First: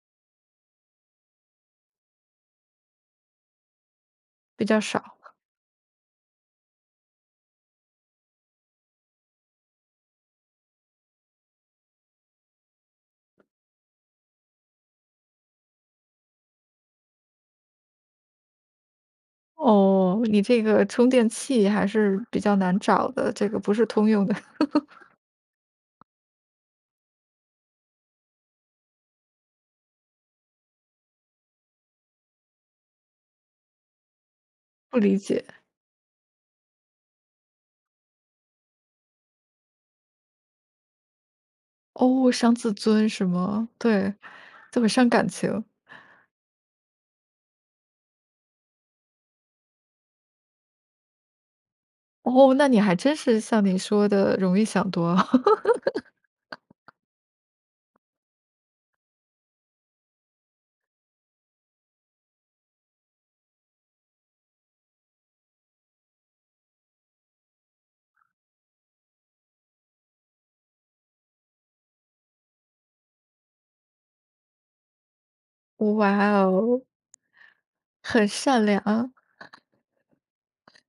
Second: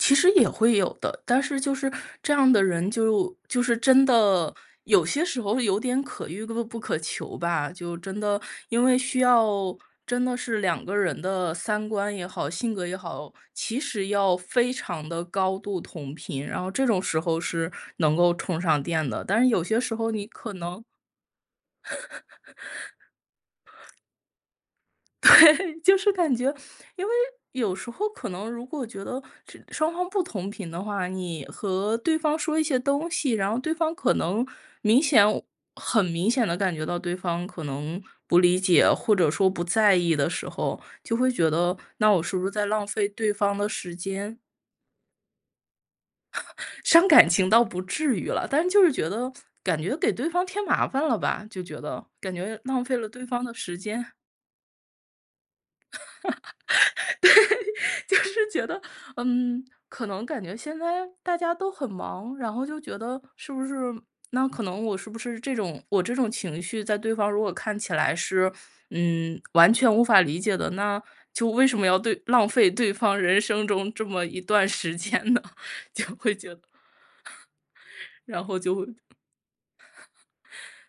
其实也会有的，但是就是这样的人，就就是真的比较有少。些时候有点可遇不不可求吧，就真的因为需要真的是2个人的三观也好、性格也好，其实要非常地高度同频，然后这种时候是能够充上电的，但是有些时候哦，你你可这能个充电器还是比较难找 的，这个不是通用的。对，就 是感觉因为有时候可能如果觉得这双方不同频的话，你和对方说一些东西，然后对方可能不明理显解。很明显地感觉到对方可能不理解，或者说不在意的时候，就会觉得，那我哦，是不是伤在自浪尊费什对方么的时对，间？这么伤感情。伤感情倒不至于了，但就是觉得，感觉给对方添麻烦了吧，就觉得，感哦，觉那你浪还费了真对是方的像你时说间。的容易想多。对，就是觉得，嗯，可能感觉现在大家都很忙，然后就觉得，是不是那可能我是不是这种我这种情绪在对方如果看起来是，嗯，完全无法理解的，那就为什么要对浪费对方人生中这么一段时间呢？就哇会觉得 哦。很然后善就良！会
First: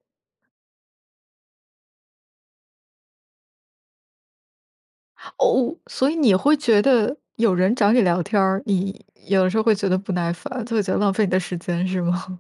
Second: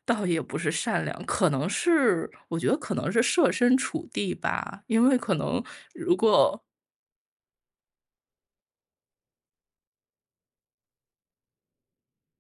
倒也不是善良，可能是我觉得可能是设身处地吧，因为可能哦，所以如你会果觉得有人找你聊天儿，你有的时候会觉得不耐烦，就会觉得浪费你的时间是吗？